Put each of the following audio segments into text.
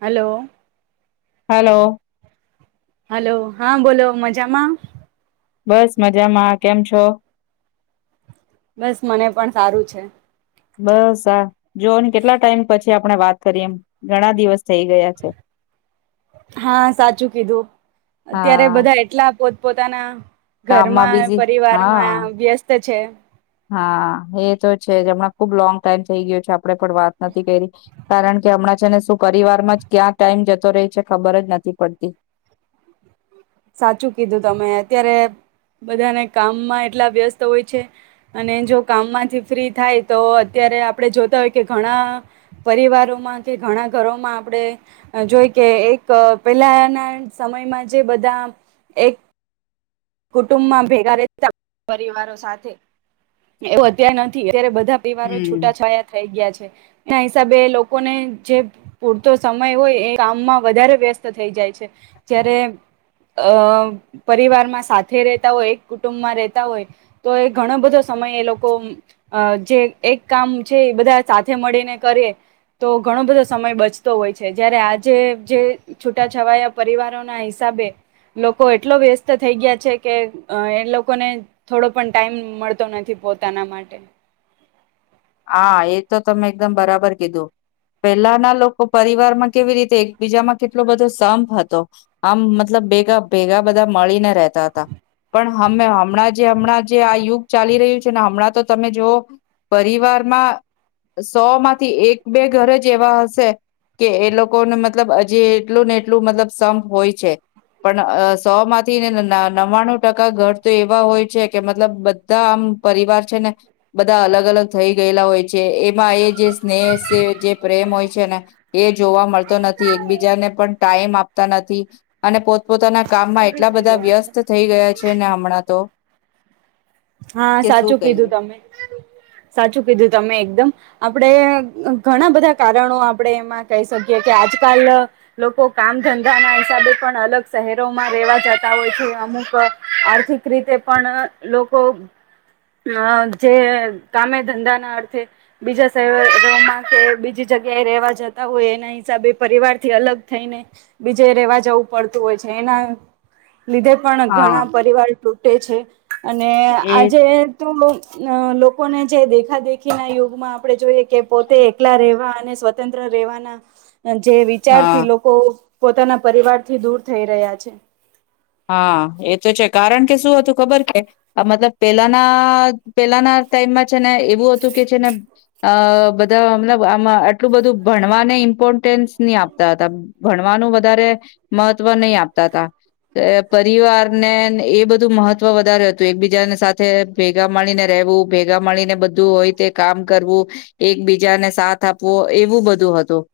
Hello. Hello. Hello હા બોલો મજામાં? બસ મજામાં કેમ છો? બસ મને પણ સારું છે. બસ આા જોઓને કેટલા ટાઈમ પછી આપણે વાત કરી એમ, ઘણા દિવસ થઈ ગયા છે. હા સાચું કીધું, અત્યારે હા બધા એટલા પો પોતાના કામમાં ઘરમાં બીઝી પરિવાર હા માં વ્યસ્ત છે. હા એ તો છે જ હમણાં ખુબ લોંગ ટાઈમ થઈ ગયો છે. આપ પણ વાત નથી કરી, કારણ કે હમણાં ને શું પરિવારમાં જ ક્યાં ટાઈમ જતો રહી છે ખબર જ નથી પડતી. સાચું કીધું તમે અત્યારે બધાને કામમાં એટલા વ્યસ્ત હોય છે અને જો કામમાંથી ફ્રી થાય તો અત્યારે આપણે જોતા હોય કે ઘણા પરિવારોમાં કે ઘણા ઘરોમાં આપણે જોઈ કે એક પહેલાના સમયમાં જે બધા એક કુટુંબમાં ભેગા રહેતા પરિવારો સા, થે એવું અત્યારે નથી અત્યારે બધા પીવારો હમ છૂટાછાયા થઈ ગયા છે. એના હિસાબે લોકોને જે પૂરતો સમય હોય એ કામમાં વધારે વ્યસ્ત થઈ જાય છે, જયારે અ પરિવારમાં સાથે રતા હોય એક કુટુંબમાં રહેતા હોય તો એ ઘણો બધો સમય એ લોકો જે એક કામ છે એ બધા સાથે મળીને કરીે તો ઘણો બધો સમય બચતો હોય છે, જયારે આજે જે છૂટાછવાયા પરિવારોના હિસાબે લોકો એટલો વ્યસ્ત થઈ ગયા. છે કે એ લોકોને થોડો પણ ટાઈમ મળતો નથી પોતાના માટે. હા એ તો તમે એકદમ બરાબર કીધું, પેલાના લોકો પરિવારમાં કેવી રીતે એકબીજામાં કેટલો બધો સંપ હતો આમ મતલબ ભેગા ભેગા બધા મળીને રહેતા હતા, પણમે હમણાં જે હમણાં જે આ યુગ ચાલી રહ્યું છે ને હમણાં તો તમે જોવ પરિવારમાં સો માંથી એક બે ઘર જ એવા હશે કે એ લોકોને મતલબ હજી એટલું ને એટલું મતલબ સંપ હોય છે પણ સો માંથી ને ન્વાણું ટકા ઘર તો એવા હોય છે કે મતલબ બધા આમ પરિવાર છે ને બધા અલગ અલગ થઈ ગયેલા હોય. જે એમાં એ જે સ્નેહ છે જે પ્રેમ હોય છે ને. એ જોવા મળતો નથી એકબીજાને પણ ટાઈમ આપતા નથી, અને પો પોતાના કામમાં પૂરી એટલા થઈ બધા વ્યસ્ત ગયા થઈ ગયા છે ને હમણાં તો. હા કે શું સાચું કીધું કહીએ તમે. સાચું કીધું તમે, એકદમ આપણેે ઘણા બધા કારણો આપણેે એમાં કહી શકીએ, કે આજકાલ લોકો કામ ધંધા ના હિસાબે પણ અલગ શહેરોમાં રહેેવા જતા હોય છે, અમુક આર્થિક રીતે પણ જે કામે ધંધા ના અર્થે બીજા શહેરોમાં કે બીજી જગ્યાએ રહેવા જતા હોય, એના હિસાબે પરિવાર થી અલગ થઈને બીજે રેવા જવું પડતું હોય છે, એના લીધે પણ હા ઘણા પરિવાર ટે છે. અને એ આજે તું અ લોકોને જે દેખા દેખી ના યુગમાં આપડણે જોઈએ. કે પોતે એકલા રહેેવા અને સ્વતંત્ર રેવાના. જે વિચાર હા થી લોકો પોતાના પરિવારથી દૂર થઈ રહ્યા છે હા એ તો છે કારણ કે શું હતું ખબર કે આ મતલબ પેલાના પેલાના ટાઈમમાં છે ને એવું હતું કે છે ને અ બધા મતલબ આમાં આટલું બધું ભણવાને ઇમ્પોર્ટન્સ નહી આપતા હતા ભણવાનું વધારે, મહત્વ નહ આપતા હતા. પરિવારને એ બધું મહત્ત્વ વધારે હતું એકબીજાને સાથે ભેગા મળીને રહેવું ભેગા મળીને બધું હોય તે કામ કરવું, એકબીજાને સાથ આપવો એવું બધું હતું,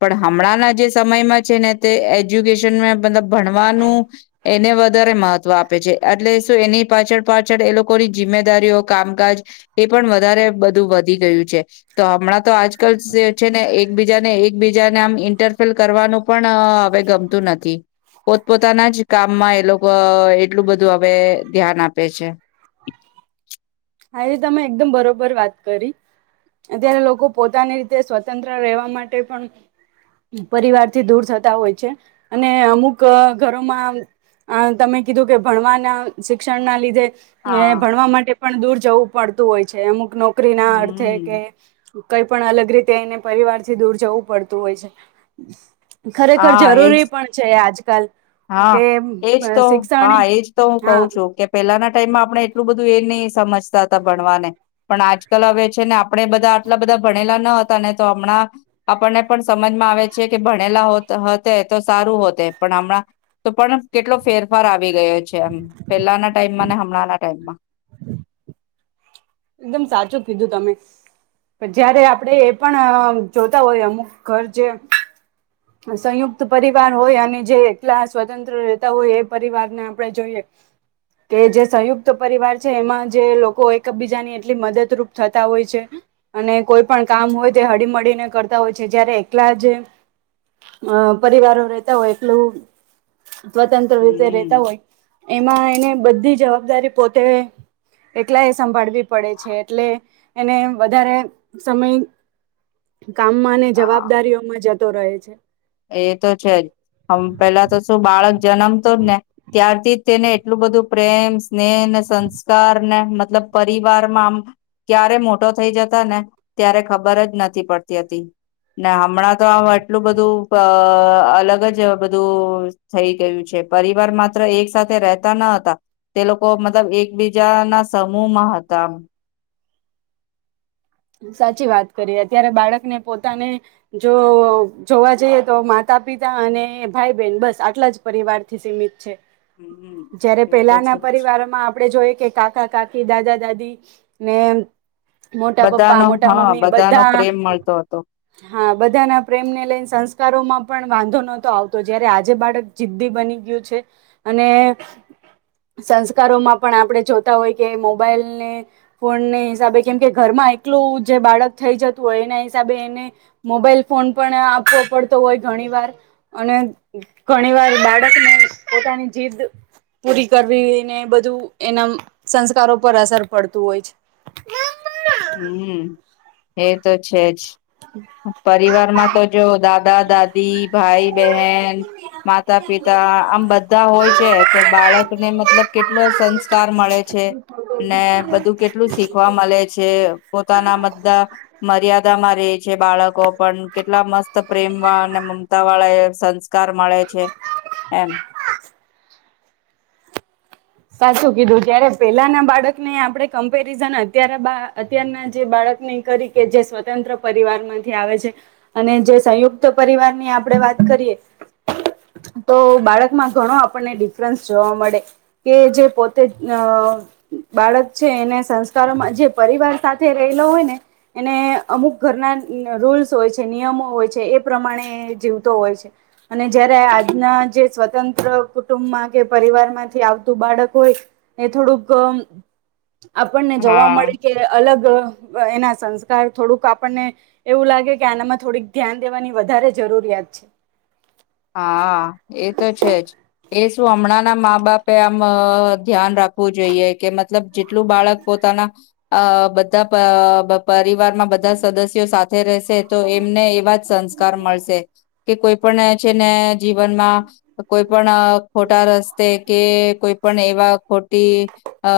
પણ હમણાંના જે સમયમાં છે ને તે એજ્યુકેશનમાં મતલબ ભણવાનું એને વધારે મહત્વ આપે છે એટલે શું એની પાછળ પાછળ એ લોકોની જિમ્મેદારીઓ કામકાજ, એ પણ વધારે બધું વધી ગયું છે તો હમણાં તો આજકાલ જે છે ને એકબીજાને એકબીજાને આમ ઇન્ટરફિલ કરવાનું પણ પણ હવે ગમતું નથી. પોતપ પોતાના જ કામમાં એ લોકો એટલું બધું હવે ધ્યાન આપે છે. હા એ તમે એકદમ બરોબર વાત કરી, અત્યારે લોકો પોતાની રીતે સ્વતંત્ર રહેવા માટે પણ પરિવાર થી દૂર થતા હોય છે, અને અમુક ઘરોમાં તમે કીધું કે ભણવાના શિક્ષણ ના લીધે એ હા ભણવા માટે દૂર જવું પડતું હોય છે અમુક ન નોકરી ના અર્થે કે હમ કઈ પણ અલગ રીતે એને પરિવારથી દૂર જવું પડતું હોય છે. ખરેખર હા એજ જરૂરી પણ છે આજ કાલ હા, એજ તો હા એજ તો હું કહું હા છું, કે પેલાના. ટાઈમમાં આપણે એટલું બધું એ નહી સમજતા હતા ભણવાને, પણ આજકાલ હવે છે ને આપ આપણે બધા આટલા બધા ભણેલા ન તને તો હમણાં, આપણને પણ સમજમાં આવે છે કે ભણેલા હોત હોતે. તો સારું હોતે પણ હમણાં તો પણ કેટલો ફેરફાર આવી ગયો છે, એમ પહેલાના ટાઈમમાં ને હમણાંના ટાઈમમાં. એકદમ સાચું કીધું તમે, પણ જયારે આપડે એ પણ જોતા હોય અમુક ઘર જે સંયુક્ત પરિવાર હોય અને જે એકલા સ્વતંત્ર રહેતા હોય એ પરિવારને આપણે જોઈએ, કે જે સંયુક્ત પરિવાર છે એમાં જે લોકો એકબીજાની એટલી મદદરૂપ થતા હોય છે, અને કોઈ પણ કામ હોય તે હળીમળીને કરતા હોય છે, જયારે એકલા જે અ પરિવારો રેતા હોય એટલું સ્વતંત્ર રીતે રેતા હમ હોય. એમાં એને બધી જવાબદારી પોતે, એકલાએ સંભાળવી પડે છે એટલે, એને વધારે, સમય કામમાં અને હા જવાબદારીઓમાં જતો રહે. એ તો છે, મ પેલા તો શું બાળક જન્મતો જ ને ત્યારથી જ તેને એટલું બધું પ્રેમ, સ્નેહને, સંસ્કારને મતલબ પરિવારમાં આમ ક્યારે મોટો થઈ જતા ને ત્યારે ખબર જ નથી પડતી હતી, ને હમણાં તો આ એટલું બધું અ અલગ જ બધું થઈ ગયું છે. પરિવાર માત્ર એક સાથે રહેતા ન હતા, તે લોકો મતલબ એકબીજાના સમૂહમાં હતા આમ. સાચી વાત કરીએ અત્યારે બાળકને પોતાને જો જોવા જઈએ તો માતા-પિતા અને, ભાઈ-બહેન બસ આટલા જ પરિવારથી સીમિત છે. હમ જયારે એ તો છે પેલાના જ. પરિવારમાં આપડે જોઈએ કે કાકા-કાકી દાદા-દાદી ને મોટા પપ પપ્પા, બધાનો મોટા હા મમ્મી બધાનો બધા પ્રેમ મળતો હતો હા બધાના પ્રેમને લઈને સંસ્કારોમાં પણ વાંધો નતો આવતો. જ્યારે આજે બાળક જિદદી બની ગયું છે, અને સંસ્કારોમાં પણ આપડે જોતા હોય કે મોબાઈલને ફોનને હિસાબે કેમ કે ઘરમાં એકલું જે બાળક થઈ જતું હોય એને હિસાબે એને મોબાઈલ ફોન પણ આપવો પડતો હોય ઘણી વાર અને ઘણી વાર બાળકને પોતાની જીદ પૂરી કરવીને બધું એના સંસ્કારો પર અસર પડતું હોય છે. હમ. એ તો છે જ. પરિવારમાં તો જો દાદા-દાદી, ભાઈ-બહેન, માતા-પિતા આમ બધા હોય છે તો બાળકને મ મતલબ કેટલો સંસ્કાર મળે. છે, ને બધું કેટલું શીખવા મલે જે પોતાના બધા મર્યાદામાં રે છે બાળકો પણ કેટલા મસ્ત પ્રેમવાળા અને મમતાવાળા કાર મળે છે એમ. સાચું કીધું જ્યારે પેલાના બાળકને આપણે કમ્પેરિઝન અતાર અત્યારના જે બાળકની કરી કે જે સ્વતંત્ર પરિવારમાંથી આવે છે અને જે સંયુક્ત પરિવારની આપણેે વાત કરીએ તો બાળકમાં ઘણો આપણને ડિફરન્સ જોવા મળે. કે જે પોતે બાળક છે એને સંસ્કારોમાં જે પરિવાર સાથે રહેલો હોય ને એને અમુક ઘરના રૂલ્સ હોય છે નિયમો હોય છે એ પ્રમાણે જીવતો હોય છે, અને જયારે આજના જે સ્વતંત્ર કુટુંબમાં કે પરિવાર માંથી આવ બાળકો હોય, એ થોડુંક આપણને જોવા હા મળે કે અલગ એના સંસ્કાર થોડુંક, આપણને એવું લાગે કે આનામાં થોડીક ધ્યાન દેવાની વધારે જરૂરિયાત છે. હા એ તો છે જ એ શું હમણાં ના મા બાપે આમ ધ્યાન રાખવું જોઈએ કે મતલબ જેટલું બાળક પોતાના અ બધા પરિવારમાં બધા સદસ્યો સાથે રહેશે તો એમને એવા જ સંસ્કાર મળશે. કે કોઈ પણ જેને જીવનમાં કોઈ પણ ખોટા રસ્તે, કે કોઈ પણ એવા ખોટી અ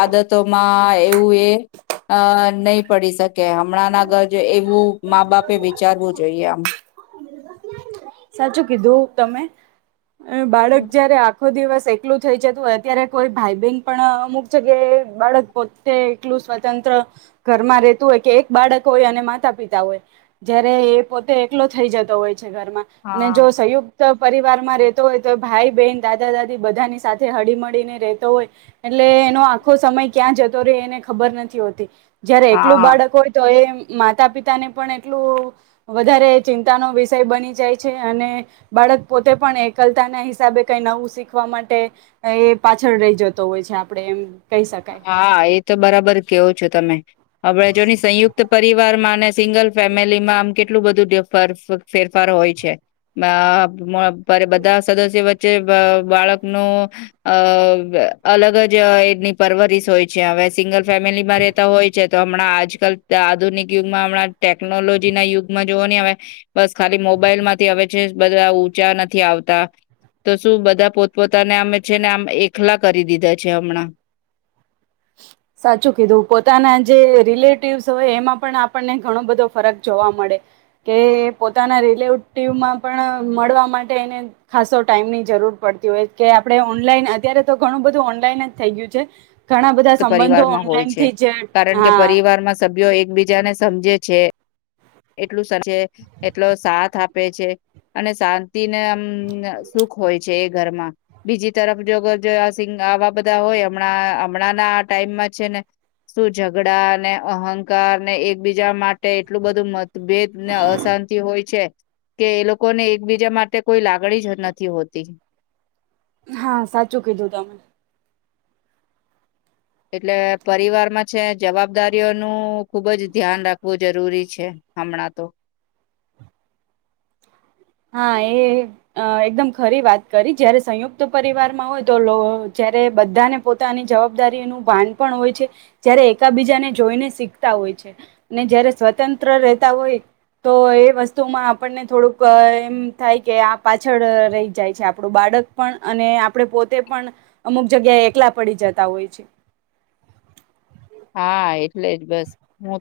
આદતોમાં એવું એ નહી પડી શકે. હમણાં ના ઘર જો એવું મા બાપે વિચારવું જોઈએ આમ. સાચું કીધું તમે. બાળક જયારે આખો દિવસ એકલું થઈ જતું હોય અ્યારે કોઈ ભાઈ બહેન પણ અમુક જગ્યાએ બાળક પોતે એકલું સ્વતંત્ર ઘરમાં રેતું હોય કે એક બાળક હોય અને માતા પિતા હોય જયારે એ પોતે એકલો થઈ જતો હોય છે ઘરમાં. અને હા જો સહયયોગ પરિવારમાં રહેતો હોય તો ભાઈ બહેન દાદા દાદી બધાની સાથે હળી મળીને રતો હોય એટલે એનો આખો સમય ક્યાં જતો રહે એને ખબર નથી હોતી. જયારે એકલું હા બાળક હોય તો એ માતા પિતા ને પણ એટલું વધારે ચિંતાનો વિષય બની જાય. અને બાળક પોતે પણ એકલતા ના હિસાબે કઈ નવું શીખવા માટે એ પાછળ રહી જતો હોય છે આપણેે એમ કહી શકાય હા એ તો બરાબર કેવો છો તમે. અબળજોની સંયુક્ત પરિવારમાં સિંગલ ફેમિલીમાં આમ કેટલું બધું ફેરફાર હોય છે બધા સદસ્ય વચ્ચે બાળક ન અ અલગ જ એ પરવરસ હોય છે હવે સિંગલ ફેમિલીમાં રતા હોય છે. તો હમણાં આજકાલ આધુનિક યુગમાં હમણાં ટેકનોલોજી ના યુગમાં જોવો નહી હવે બસ ખાલી મોબાઈલ માંથી હવે છે બધા ઊંચા નથી આવતા તો શું બધા પોતપોતાને અમે છે ને આમ એકલા કરી દીધા છે હમણાં. સાચું કીધું પોતાના જે રિલેટિવસ હોય એમાં પણ આપણને ઘણો બધો ફરક જોવા મળે કે પોતાના રિલેટિવમાં પણ મળવા માટે એને ખાસો ટાઈમની જરૂર પડતી હોય કે આપણે ઓનલાઈન અત્યારે તો ઘણું બધું ઓનલાઈન જ થઈ ગયું છે ઘણા બધા તો સંબંધો પરિવારમાં હોય છે ઓનલાઈનથી જ કારણ કે હા પરિવારમાં સભ્યો એકબીજાને સમજે. છે એટલું સર છે એટલો સાથ આપે છે અને શાંતિ ને આમ સુખ હોય છે એ ઘરમાં બીજી તરફ જો આવા બધા હોય હમણાં હમણાંના આ ટાઈમમાં છે ને શું ઝઘડા ને અહંકાર ને એકબીજા માટે એટલું બધું મતભેદ ને અશાંતિ હોય છે કે એ લોકોને એકબીજા માટે કોઈ લાગણી જ નથી હોતી. હા સાચું કીધું તમે. એટલે પરિવારમાં છે જવાબદારીઓનું ખુબ જ ધ્યાન રાખવું જરૂરી છે હમણાં તો. હા એ એકદમ ખરી વાત કરી જયારે સંયુક્ત પરિવારમાં હોય તો જ્યારે બધાને પોતાની જવાબદારીનું ભાન પણ હોય છે જ્યારે એકાબીજાને જોઈને શીખતા હોય છે ને જયારે સ્વતંત્ર રહેતા હોય તો એ વસ્તુમાં આપણને થોડુંક એમ થાય કે આ પાછળ રહી જાય છે આપણું બાળક પણ અને આપણે પોતે પણ અમુક જગ્યાએ એકલા પડી જતા હોય છે. હા એટલે જ બસ.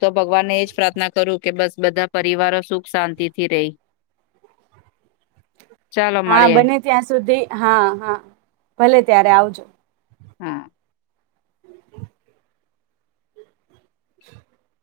તો ભગવાનને એ જ પ્રાર્થના કરું કે બસ બધા પરિવારો સુખ શાંતિથી રેય. હા બને ત્યાં સુધી હા હા ભલે ત્યારે આવજો. હા. [inaudible]